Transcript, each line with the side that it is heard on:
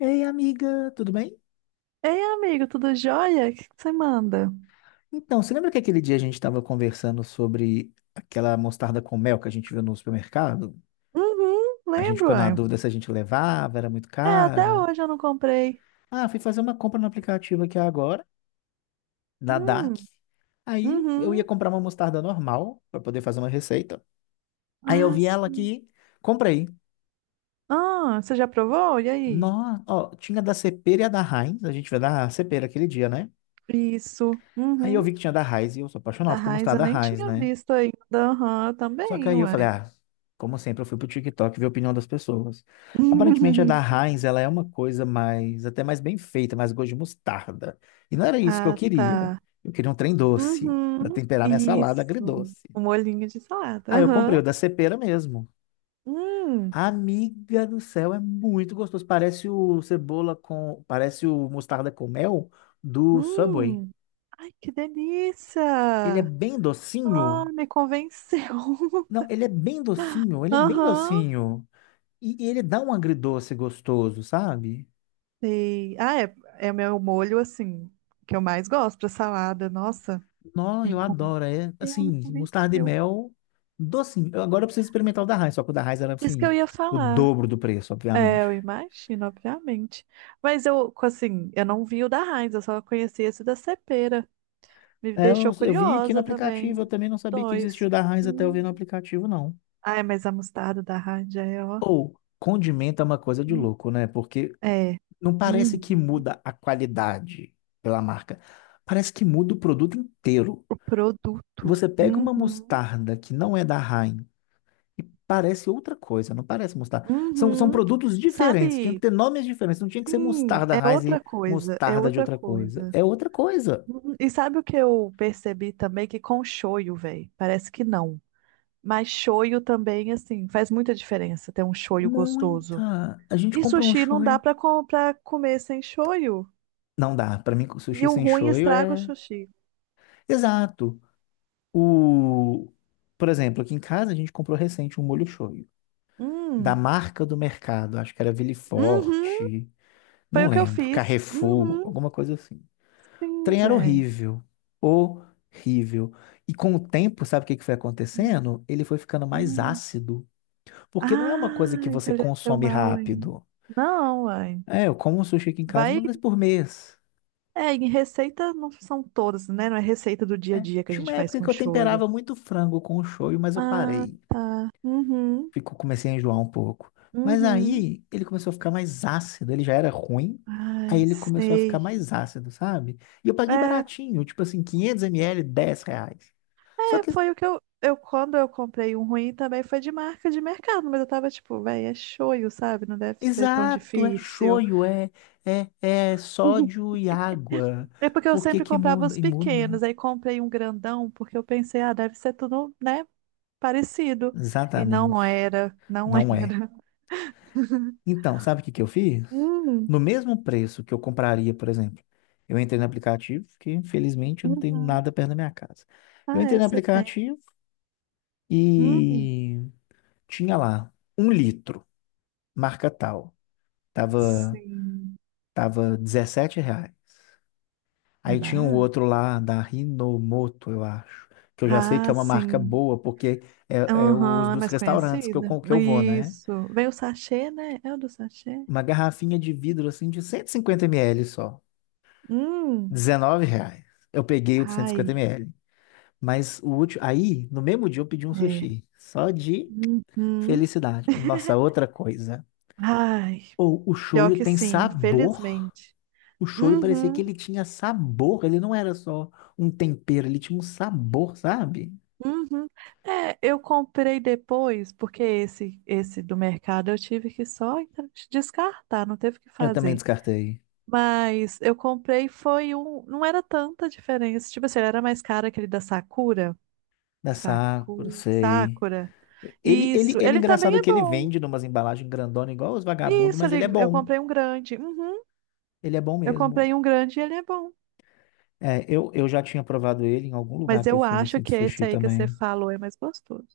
left: Ei, amiga, tudo bem?
right: Ei, amigo, tudo jóia? O que que você manda?
left: Então, você lembra que aquele dia a gente estava conversando sobre aquela mostarda com mel que a gente viu no supermercado?
right: Uhum,
left: A gente
right: lembro,
left: ficou na
right: uai.
left: dúvida se a gente levava, era muito
right: É, até
left: cara.
right: hoje eu não comprei.
left: Ah, fui fazer uma compra no aplicativo aqui agora, na DAC.
right: Hum,
left: Aí eu ia
right: uhum.
left: comprar uma mostarda normal para poder fazer uma receita. Aí eu
right: Ah,
left: vi ela
right: sim.
left: aqui, comprei.
right: Ah, você já provou? E aí?
left: Nossa, ó, tinha da Cepera e a da Heinz, a gente viu da Cepera aquele dia, né?
right: Isso.
left: Aí eu vi
right: Uhum.
left: que tinha da Heinz e eu sou
right: Da
left: apaixonado com
right: Heinz eu
left: mostarda
right: nem
left: Heinz,
right: tinha
left: né?
right: visto ainda. Aham,
left: Só que
right: também,
left: aí eu falei,
right: uai.
left: ah, como sempre, eu fui pro TikTok ver a opinião das pessoas. Aparentemente a da Heinz, ela é uma coisa mais, até mais bem feita, mais gosto de mostarda. E não era isso que eu
right: Ah,
left: queria.
right: tá.
left: Eu queria um trem doce, para
right: Uhum.
left: temperar minha salada
right: Isso.
left: agridoce.
right: Um molhinho de salada.
left: Aí eu comprei
right: Aham.
left: o da Cepera mesmo.
right: Hum.
left: Amiga do céu, é muito gostoso. Parece o mostarda com mel do Subway.
right: Hum. Ai, que
left: Ele é
right: delícia!
left: bem
right: Ah,
left: docinho.
right: me convenceu.
left: Não, ele é bem docinho, ele é bem
right: Aham,
left: docinho. E ele dá um agridoce gostoso, sabe?
right: sei. Ah, é, é o meu molho, assim, que eu mais gosto pra salada. Nossa,
left: Não,
right: me
left: eu adoro. É
right: convenceu, me
left: assim, mostarda e
right: convenceu.
left: mel, docinho. Agora eu preciso experimentar o da Heinz, só que o da Heinz era
right: Isso que eu
left: assim,
right: ia
left: o
right: falar.
left: dobro do preço,
right: É,
left: obviamente.
right: eu imagino, obviamente. Mas eu, assim, eu não vi o da Heinz, eu só conheci esse da Cepera. Me
left: É, eu,
right: deixou
left: eu vi aqui no
right: curiosa
left: aplicativo, eu
right: também.
left: também não sabia que existia
right: Dois.
left: o da Heinz até eu ver no
right: Hum.
left: aplicativo, não.
right: Ai, mas a mostarda da Heinz já é, ó.
left: Ou, condimento é uma coisa de
right: Hum.
left: louco, né? Porque
right: É.
left: não parece que
right: Uhum.
left: muda a qualidade pela marca. Parece que muda o produto inteiro.
right: O produto.
left: Você pega uma
right: Uhum.
left: mostarda que não é da Heinz e parece outra coisa, não parece mostarda. São
right: Uhum.
left: produtos diferentes, tinham que
right: Sabe.
left: ter nomes diferentes, não tinha que ser
right: Sim,
left: mostarda
right: é
left: Heinz
right: outra
left: e
right: coisa, é
left: mostarda de
right: outra
left: outra coisa.
right: coisa.
left: É outra coisa.
right: Uhum. E sabe o que eu percebi também? Que com shoyu, velho, parece que não. Mas shoyu também, assim, faz muita diferença ter um shoyu gostoso.
left: Muita. A gente
right: E
left: comprou um
right: sushi não dá
left: shoyu.
right: pra, pra comer sem shoyu.
left: Não dá, pra mim
right: E
left: sushi
right: o
left: sem
right: ruim
left: shoyu
right: estraga o
left: é
right: sushi.
left: exato. O por exemplo, aqui em casa a gente comprou recente um molho shoyu da
right: Hum,
left: marca do mercado, acho que era Ville
right: uhum,
left: Forte,
right: foi
left: não
right: o que eu
left: lembro,
right: fiz.
left: Carrefour,
right: Uhum,
left: alguma coisa assim.
right: sim,
left: Trem era
right: velho.
left: horrível. Horrível. E com o tempo, sabe o que que foi acontecendo? Ele foi ficando mais
right: Hum.
left: ácido. Porque não é uma coisa que
right: Ai,
left: você
right: envelheceu
left: consome
right: mal, hein?
left: rápido.
right: Não, uai.
left: É, eu como sushi aqui em casa
right: Vai.
left: uma vez por mês.
right: É, em receita não são todas, né? Não é receita do dia a dia que a
left: Tinha uma
right: gente faz
left: época que
right: com
left: eu
right: shoyu.
left: temperava muito frango com o shoyu, mas eu
right: Ah,
left: parei.
right: tá. Uhum,
left: Fico, comecei a enjoar um pouco. Mas
right: uhum.
left: aí ele começou a ficar mais ácido. Ele já era ruim. Aí
right: Ai,
left: ele começou a ficar
right: sei.
left: mais ácido, sabe? E eu
right: É,
left: paguei
right: é,
left: baratinho, tipo assim, 500 ml, R$ 10. Só que
right: foi o que eu... Quando eu comprei um ruim também foi de marca de mercado, mas eu tava tipo, véi, é shoyu, sabe? Não deve ser tão
left: exato, é
right: difícil.
left: shoyu, é, é sódio e água.
right: É porque eu
left: Por que
right: sempre
left: que
right: comprava
left: muda?
right: os
left: E muda?
right: pequenos, aí comprei um grandão porque eu pensei, ah, deve ser tudo, né, parecido. E
left: Exatamente.
right: não era, não
left: Não é.
right: era.
left: Então, sabe o que que eu fiz?
right: Hum,
left: No mesmo preço que eu compraria, por exemplo, eu entrei no aplicativo, que infelizmente eu não tenho
right: uhum.
left: nada perto da minha casa. Eu
right: Ah,
left: entrei
right: é,
left: no
right: você tem.
left: aplicativo
right: Hum,
left: e tinha lá um litro, marca tal. Tava,
right: sim.
left: tava R$ reais.
right: É
left: Aí tinha um
right: barato?
left: outro lá da Rinomoto, eu acho, que eu já sei que é
right: Ah,
left: uma marca
right: sim.
left: boa, porque é, é os
right: Aham, é
left: dos
right: mais
left: restaurantes que
right: conhecida.
left: que eu vou, né?
right: Isso. Vem o sachê, né? É o do sachê?
left: Uma garrafinha de vidro assim de 150 ml só,
right: Hum.
left: R$ 19. Eu peguei o de 150
right: Ai,
left: ml. Mas o último, aí no mesmo dia eu pedi um
right: é.
left: sushi, só de
right: Uhum.
left: felicidade. Nossa, outra coisa.
right: Ai,
left: Ou o
right: pior
left: shoyu
right: que
left: tem
right: sim,
left: sabor.
right: felizmente.
left: O shoyu parecia
right: Uhum,
left: que ele tinha sabor, ele não era só um tempero, ele tinha um sabor, sabe?
right: uhum. É, eu comprei depois, porque esse do mercado eu tive que só então descartar, não teve o que
left: Eu também
right: fazer.
left: descartei.
right: Mas eu comprei foi um. Não era tanta diferença. Tipo assim, ele era mais caro aquele da Sakura.
left: Da Sakura, sei.
right: Sakura.
left: Ele, ele,
right: Isso.
left: ele,
right: Ele também
left: engraçado
right: é
left: que ele
right: bom.
left: vende numas embalagens grandona igual os vagabundos,
right: Isso,
left: mas ele é
right: eu
left: bom.
right: comprei um grande. Uhum.
left: Ele é bom
right: Eu
left: mesmo.
right: comprei um grande e ele é bom.
left: É, eu já tinha provado ele em algum lugar
right: Mas
left: que eu
right: eu
left: fui
right: acho
left: assim, de
right: que esse
left: sushi
right: aí que você
left: também.
right: falou é mais gostoso.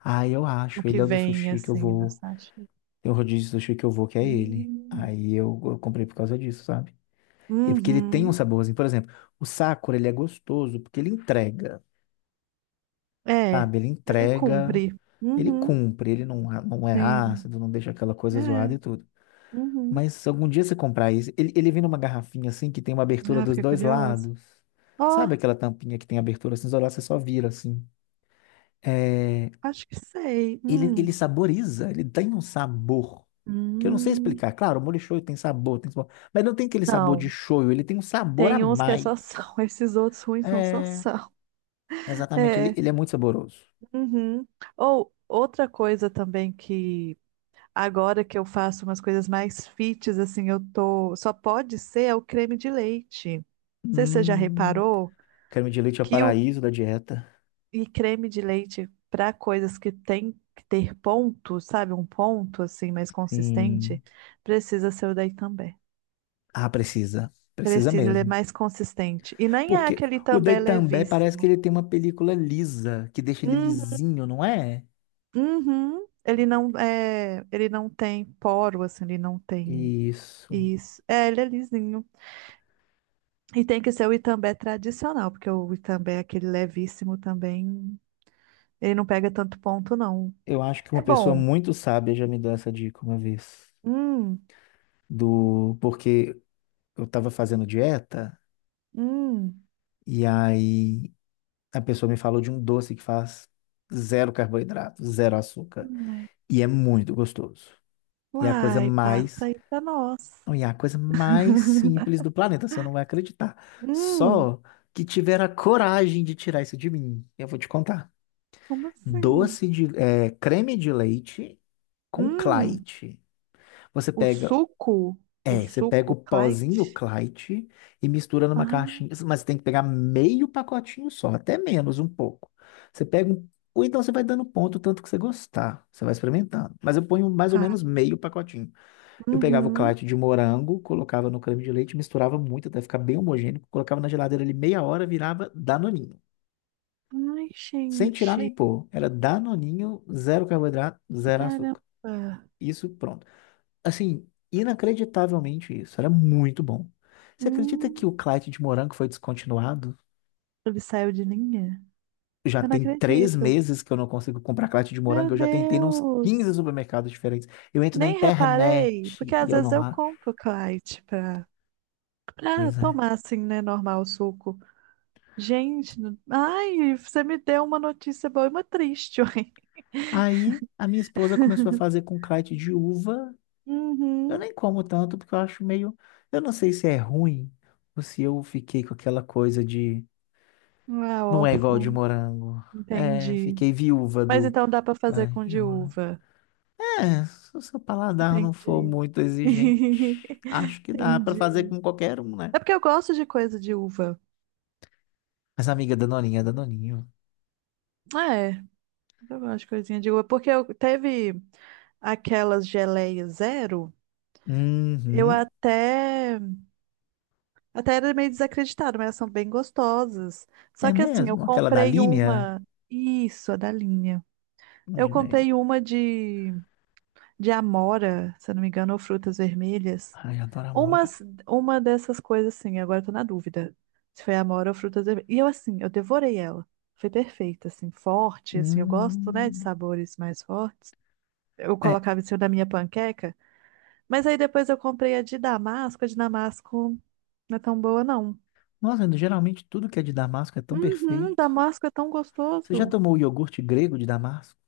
left: Ah, eu
right: O
left: acho. Ele
right: que
left: é o do
right: vem
left: sushi que eu
right: assim na
left: vou.
right: sachê.
left: Tem um rodízio de sushi que eu vou, que é ele.
right: Hum.
left: Aí eu comprei por causa disso, sabe? E porque ele tem um
right: Uhum.
left: saborzinho. Por exemplo, o Sakura, ele é gostoso porque ele entrega,
right: É.
left: sabe? Ele
right: Ele
left: entrega,
right: cumpre.
left: ele
right: Uhum.
left: cumpre, ele não, não é
right: Sim.
left: ácido, não deixa aquela coisa zoada
right: É.
left: e tudo.
right: Uhum.
left: Mas algum dia você comprar isso, ele vem numa garrafinha assim que tem uma abertura
right: Ah,
left: dos
right: fiquei
left: dois
right: curiosa.
left: lados.
right: Ó,
left: Sabe aquela tampinha que tem abertura assim, isolar, você só vira assim. É,
right: acho que sei.
left: ele
right: Hum.
left: saboriza, ele tem um sabor. Que eu não sei
right: Hum,
left: explicar. Claro, o molho shoyu tem sabor, tem sabor. Mas não tem aquele sabor de
right: não.
left: shoyu, ele tem um sabor a
right: Tem uns que é
left: mais.
right: só sal, esses outros ruins são só
left: É,
right: sal.
left: exatamente, ele,
right: É.
left: ele é muito saboroso.
right: Uhum. Ou outra coisa também que agora que eu faço umas coisas mais fits, assim, eu tô. Só pode ser é o creme de leite. Não sei se você já
left: Hum,
right: reparou
left: creme de leite é o
right: que o
left: paraíso da dieta.
right: e creme de leite para coisas que tem que ter ponto, sabe? Um ponto assim mais
left: Sim.
right: consistente, precisa ser o daí também.
left: Ah, precisa. Precisa
right: Precisa, ele é
left: mesmo.
right: mais consistente. E nem é
left: Porque
right: aquele
left: o Dei
right: também
left: também parece que
right: levíssimo.
left: ele tem uma película lisa, que deixa ele
right: Uhum,
left: lisinho, não é?
right: uhum. Ele não tem poro, assim, ele não tem
left: Isso.
right: isso. É, ele é lisinho. E tem que ser o Itambé tradicional, porque o Itambé é aquele levíssimo também, ele não pega tanto ponto, não.
left: Eu acho que uma
right: É
left: pessoa
right: bom.
left: muito sábia já me deu essa dica uma vez.
right: Hum,
left: Do porque eu tava fazendo dieta
right: hum.
left: e aí a pessoa me falou de um doce que faz zero carboidrato, zero açúcar
right: Ai.
left: e é muito gostoso. E é a coisa
right: Uai, passa
left: mais,
right: aí pra nós.
left: não, e é a coisa mais simples do planeta, você não vai acreditar.
right: Hum,
left: Só que tiveram a coragem de tirar isso de mim. Eu vou te contar.
right: como assim?
left: Doce de, é, creme de leite com
right: Hum,
left: Clyde. Você
right: o
left: pega,
right: suco, o
left: é, você pega o
right: suco,
left: pozinho
right: Clyde.
left: Clyde e mistura numa
right: Ah,
left: caixinha, mas você tem que pegar meio pacotinho só, até menos um pouco. Você pega um, ou então você vai dando ponto o tanto que você gostar, você vai experimentando. Mas eu ponho mais ou
right: tá.
left: menos meio pacotinho. Eu pegava o
right: Uhum.
left: Clyde de morango, colocava no creme de leite, misturava muito até ficar bem homogêneo, colocava na geladeira ali meia hora, virava danoninho.
right: Ai,
left: Sem tirar
right: gente.
left: nem pôr. Era danoninho, zero carboidrato, zero
right: Caramba.
left: açúcar. Isso, pronto. Assim, inacreditavelmente isso. Era muito bom. Você acredita que o
right: Hum,
left: Clyde de morango foi descontinuado?
right: ele saiu de linha?
left: Já
right: Eu não
left: tem três
right: acredito.
left: meses que eu não consigo comprar Clyde de
right: Meu
left: morango. Eu já tentei nos
right: Deus.
left: 15 supermercados diferentes. Eu entro na
right: Nem
left: internet
right: reparei, porque
left: e
right: às
left: eu
right: vezes
left: não
right: eu
left: acho.
right: compro Clyde pra
left: Pois é.
right: tomar assim, né, normal o suco. Gente, ai, você me deu uma notícia boa e uma triste, ué.
left: Aí a minha esposa começou a fazer com Clyde de uva. Eu
right: Uhum.
left: nem como tanto porque eu acho meio. Eu não sei se é ruim ou se eu fiquei com aquela coisa de.
right: Ah,
left: Não é igual de
right: órfão.
left: morango. É,
right: Entendi.
left: fiquei viúva
right: Mas
left: do.
right: então dá pra fazer
left: Clyde
right: com
left: de
right: de
left: morango.
right: uva.
left: É, se o seu paladar não for
right: Entendi.
left: muito exigente, acho que dá pra fazer
right: Entendi.
left: com qualquer um,
right: É
left: né?
right: porque eu gosto de coisa de uva.
left: Mas amiga Danoninha, Danoninho.
right: É, eu gosto de coisinha de uva. Porque eu teve aquelas geleias zero, eu
left: Uhum,
right: até era meio desacreditada, mas elas são bem gostosas. Só
left: é
right: que assim, eu
left: mesmo? Aquela da
right: comprei
left: linha?
right: uma. Isso, a da linha. Eu
left: Imaginei.
right: comprei uma de amora, se eu não me engano, ou frutas vermelhas.
left: Ai, adoro Amora.
right: Umas, uma dessas coisas, assim, agora eu tô na dúvida. Se foi amora ou frutas vermelhas. E eu, assim, eu devorei ela. Foi perfeita, assim, forte, assim, eu gosto, né, de
left: Hum,
right: sabores mais fortes. Eu
left: é.
right: colocava em cima da minha panqueca, mas aí depois eu comprei a de damasco. A de damasco não é tão boa, não.
left: Nossa, geralmente tudo que é de Damasco é tão
right: Uhum,
left: perfeito.
right: damasco é tão
left: Você já
right: gostoso.
left: tomou o iogurte grego de Damasco?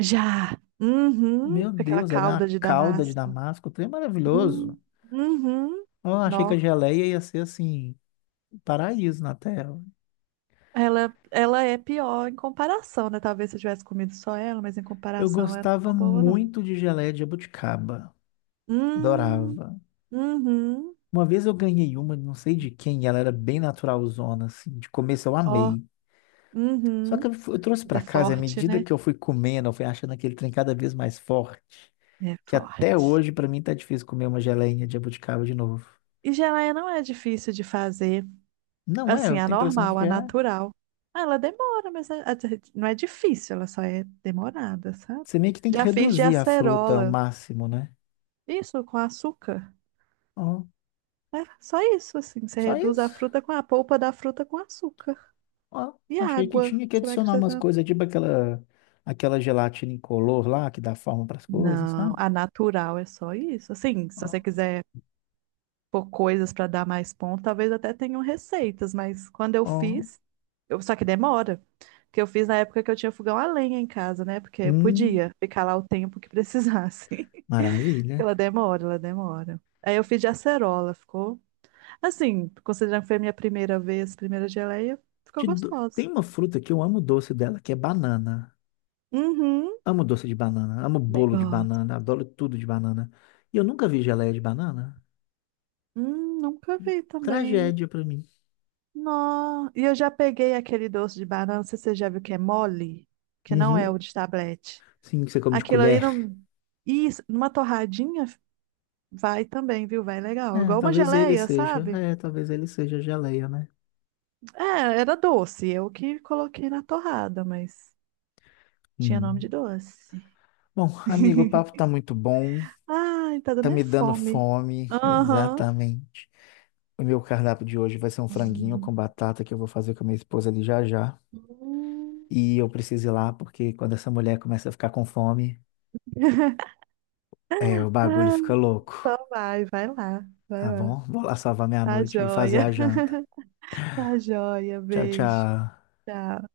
right: Já. Uhum,
left: Meu
right: com aquela
left: Deus, é
right: calda
left: uma
right: de
left: calda de
right: damasco.
left: Damasco, o trem é maravilhoso.
right: Hum. Uhum.
left: Eu achei que
right: Nó.
left: a geleia ia ser assim, um paraíso na Terra.
right: Ela é pior em comparação, né? Talvez se eu tivesse comido só ela, mas em
left: Eu
right: comparação ela não é
left: gostava
right: tão boa, não.
left: muito de geleia de jabuticaba.
right: Hum,
left: Adorava.
right: uhum,
left: Uma vez eu ganhei uma, não sei de quem, e ela era bem naturalzona, assim. De começo eu
right: ó,
left: amei. Só que
right: uhum.
left: eu trouxe
right: É
left: pra casa, e à
right: forte,
left: medida
right: né?
left: que eu fui comendo, eu fui achando aquele trem cada vez mais forte.
right: É
left: Que até
right: forte.
left: hoje, pra mim, tá difícil comer uma geleinha de jabuticaba de novo.
right: E geleia não é difícil de fazer.
left: Não é,
right: Assim,
left: eu
right: a
left: tenho a impressão
right: normal,
left: que
right: a
left: é.
right: natural. Ah, ela demora, mas não é difícil, ela só é demorada, sabe?
left: Você meio que tem que
right: Já fiz de
left: reduzir a fruta ao
right: acerola.
left: máximo, né?
right: Isso, com açúcar.
left: Ó,
right: É só isso, assim. Você
left: só
right: reduz a
left: isso.
right: fruta com a polpa da fruta com açúcar.
left: Ó,
right: E
left: achei que
right: água.
left: tinha que
right: Você vai
left: adicionar umas
right: acrescentando.
left: coisas, tipo aquela, aquela gelatina incolor lá, que dá forma para as coisas,
right: Não,
left: sabe?
right: a natural é só isso. Assim, se
left: Ó,
right: você quiser pôr coisas para dar mais ponto, talvez até tenham receitas, mas quando eu
left: ó.
right: fiz, só que demora. Que eu fiz na época que eu tinha fogão a lenha em casa, né? Porque eu
left: Hum,
right: podia ficar lá o tempo que precisasse. Porque
left: maravilha.
right: ela demora, ela demora. Aí eu fiz de acerola, ficou assim, considerando que foi a minha primeira vez, primeira geleia, ficou
left: Tem
right: gostoso.
left: uma fruta que eu amo o doce dela, que é banana.
right: Uhum,
left: Amo doce de banana, amo
right: bem
left: bolo de
right: gosto.
left: banana, adoro tudo de banana. E eu nunca vi geleia de banana.
right: Nunca vi também.
left: Tragédia pra mim.
right: Não. E eu já peguei aquele doce de banana, não sei se você já viu que é mole, que não é
left: Uhum.
right: o de tablete.
left: Sim, que você come de
right: Aquilo ali
left: colher.
right: não. Isso, numa torradinha vai também, viu? Vai legal.
left: É,
right: Igual uma
left: talvez ele
right: geleia,
left: seja.
right: sabe?
left: É, talvez ele seja geleia, né?
right: É, era doce. Eu que coloquei na torrada, mas tinha nome
left: Hum.
right: de doce.
left: Bom, amigo, o papo tá muito bom.
right: Ai, tá
left: Tá
right: dando é
left: me dando
right: fome.
left: fome,
right: Aham.
left: exatamente. O meu cardápio de hoje vai ser um franguinho com batata que eu vou fazer com a minha esposa ali já já.
right: Hum.
left: E eu preciso ir lá porque quando essa mulher começa a ficar com fome, é, o bagulho
right: Ah,
left: fica louco,
right: Então vai, vai lá, vai
left: tá
right: lá.
left: bom? Vou lá salvar minha
right: Tá
left: noite e fazer
right: joia.
left: a janta.
right: Tá joia,
left: Tchau,
right: beijo.
left: tchau.
right: Tchau.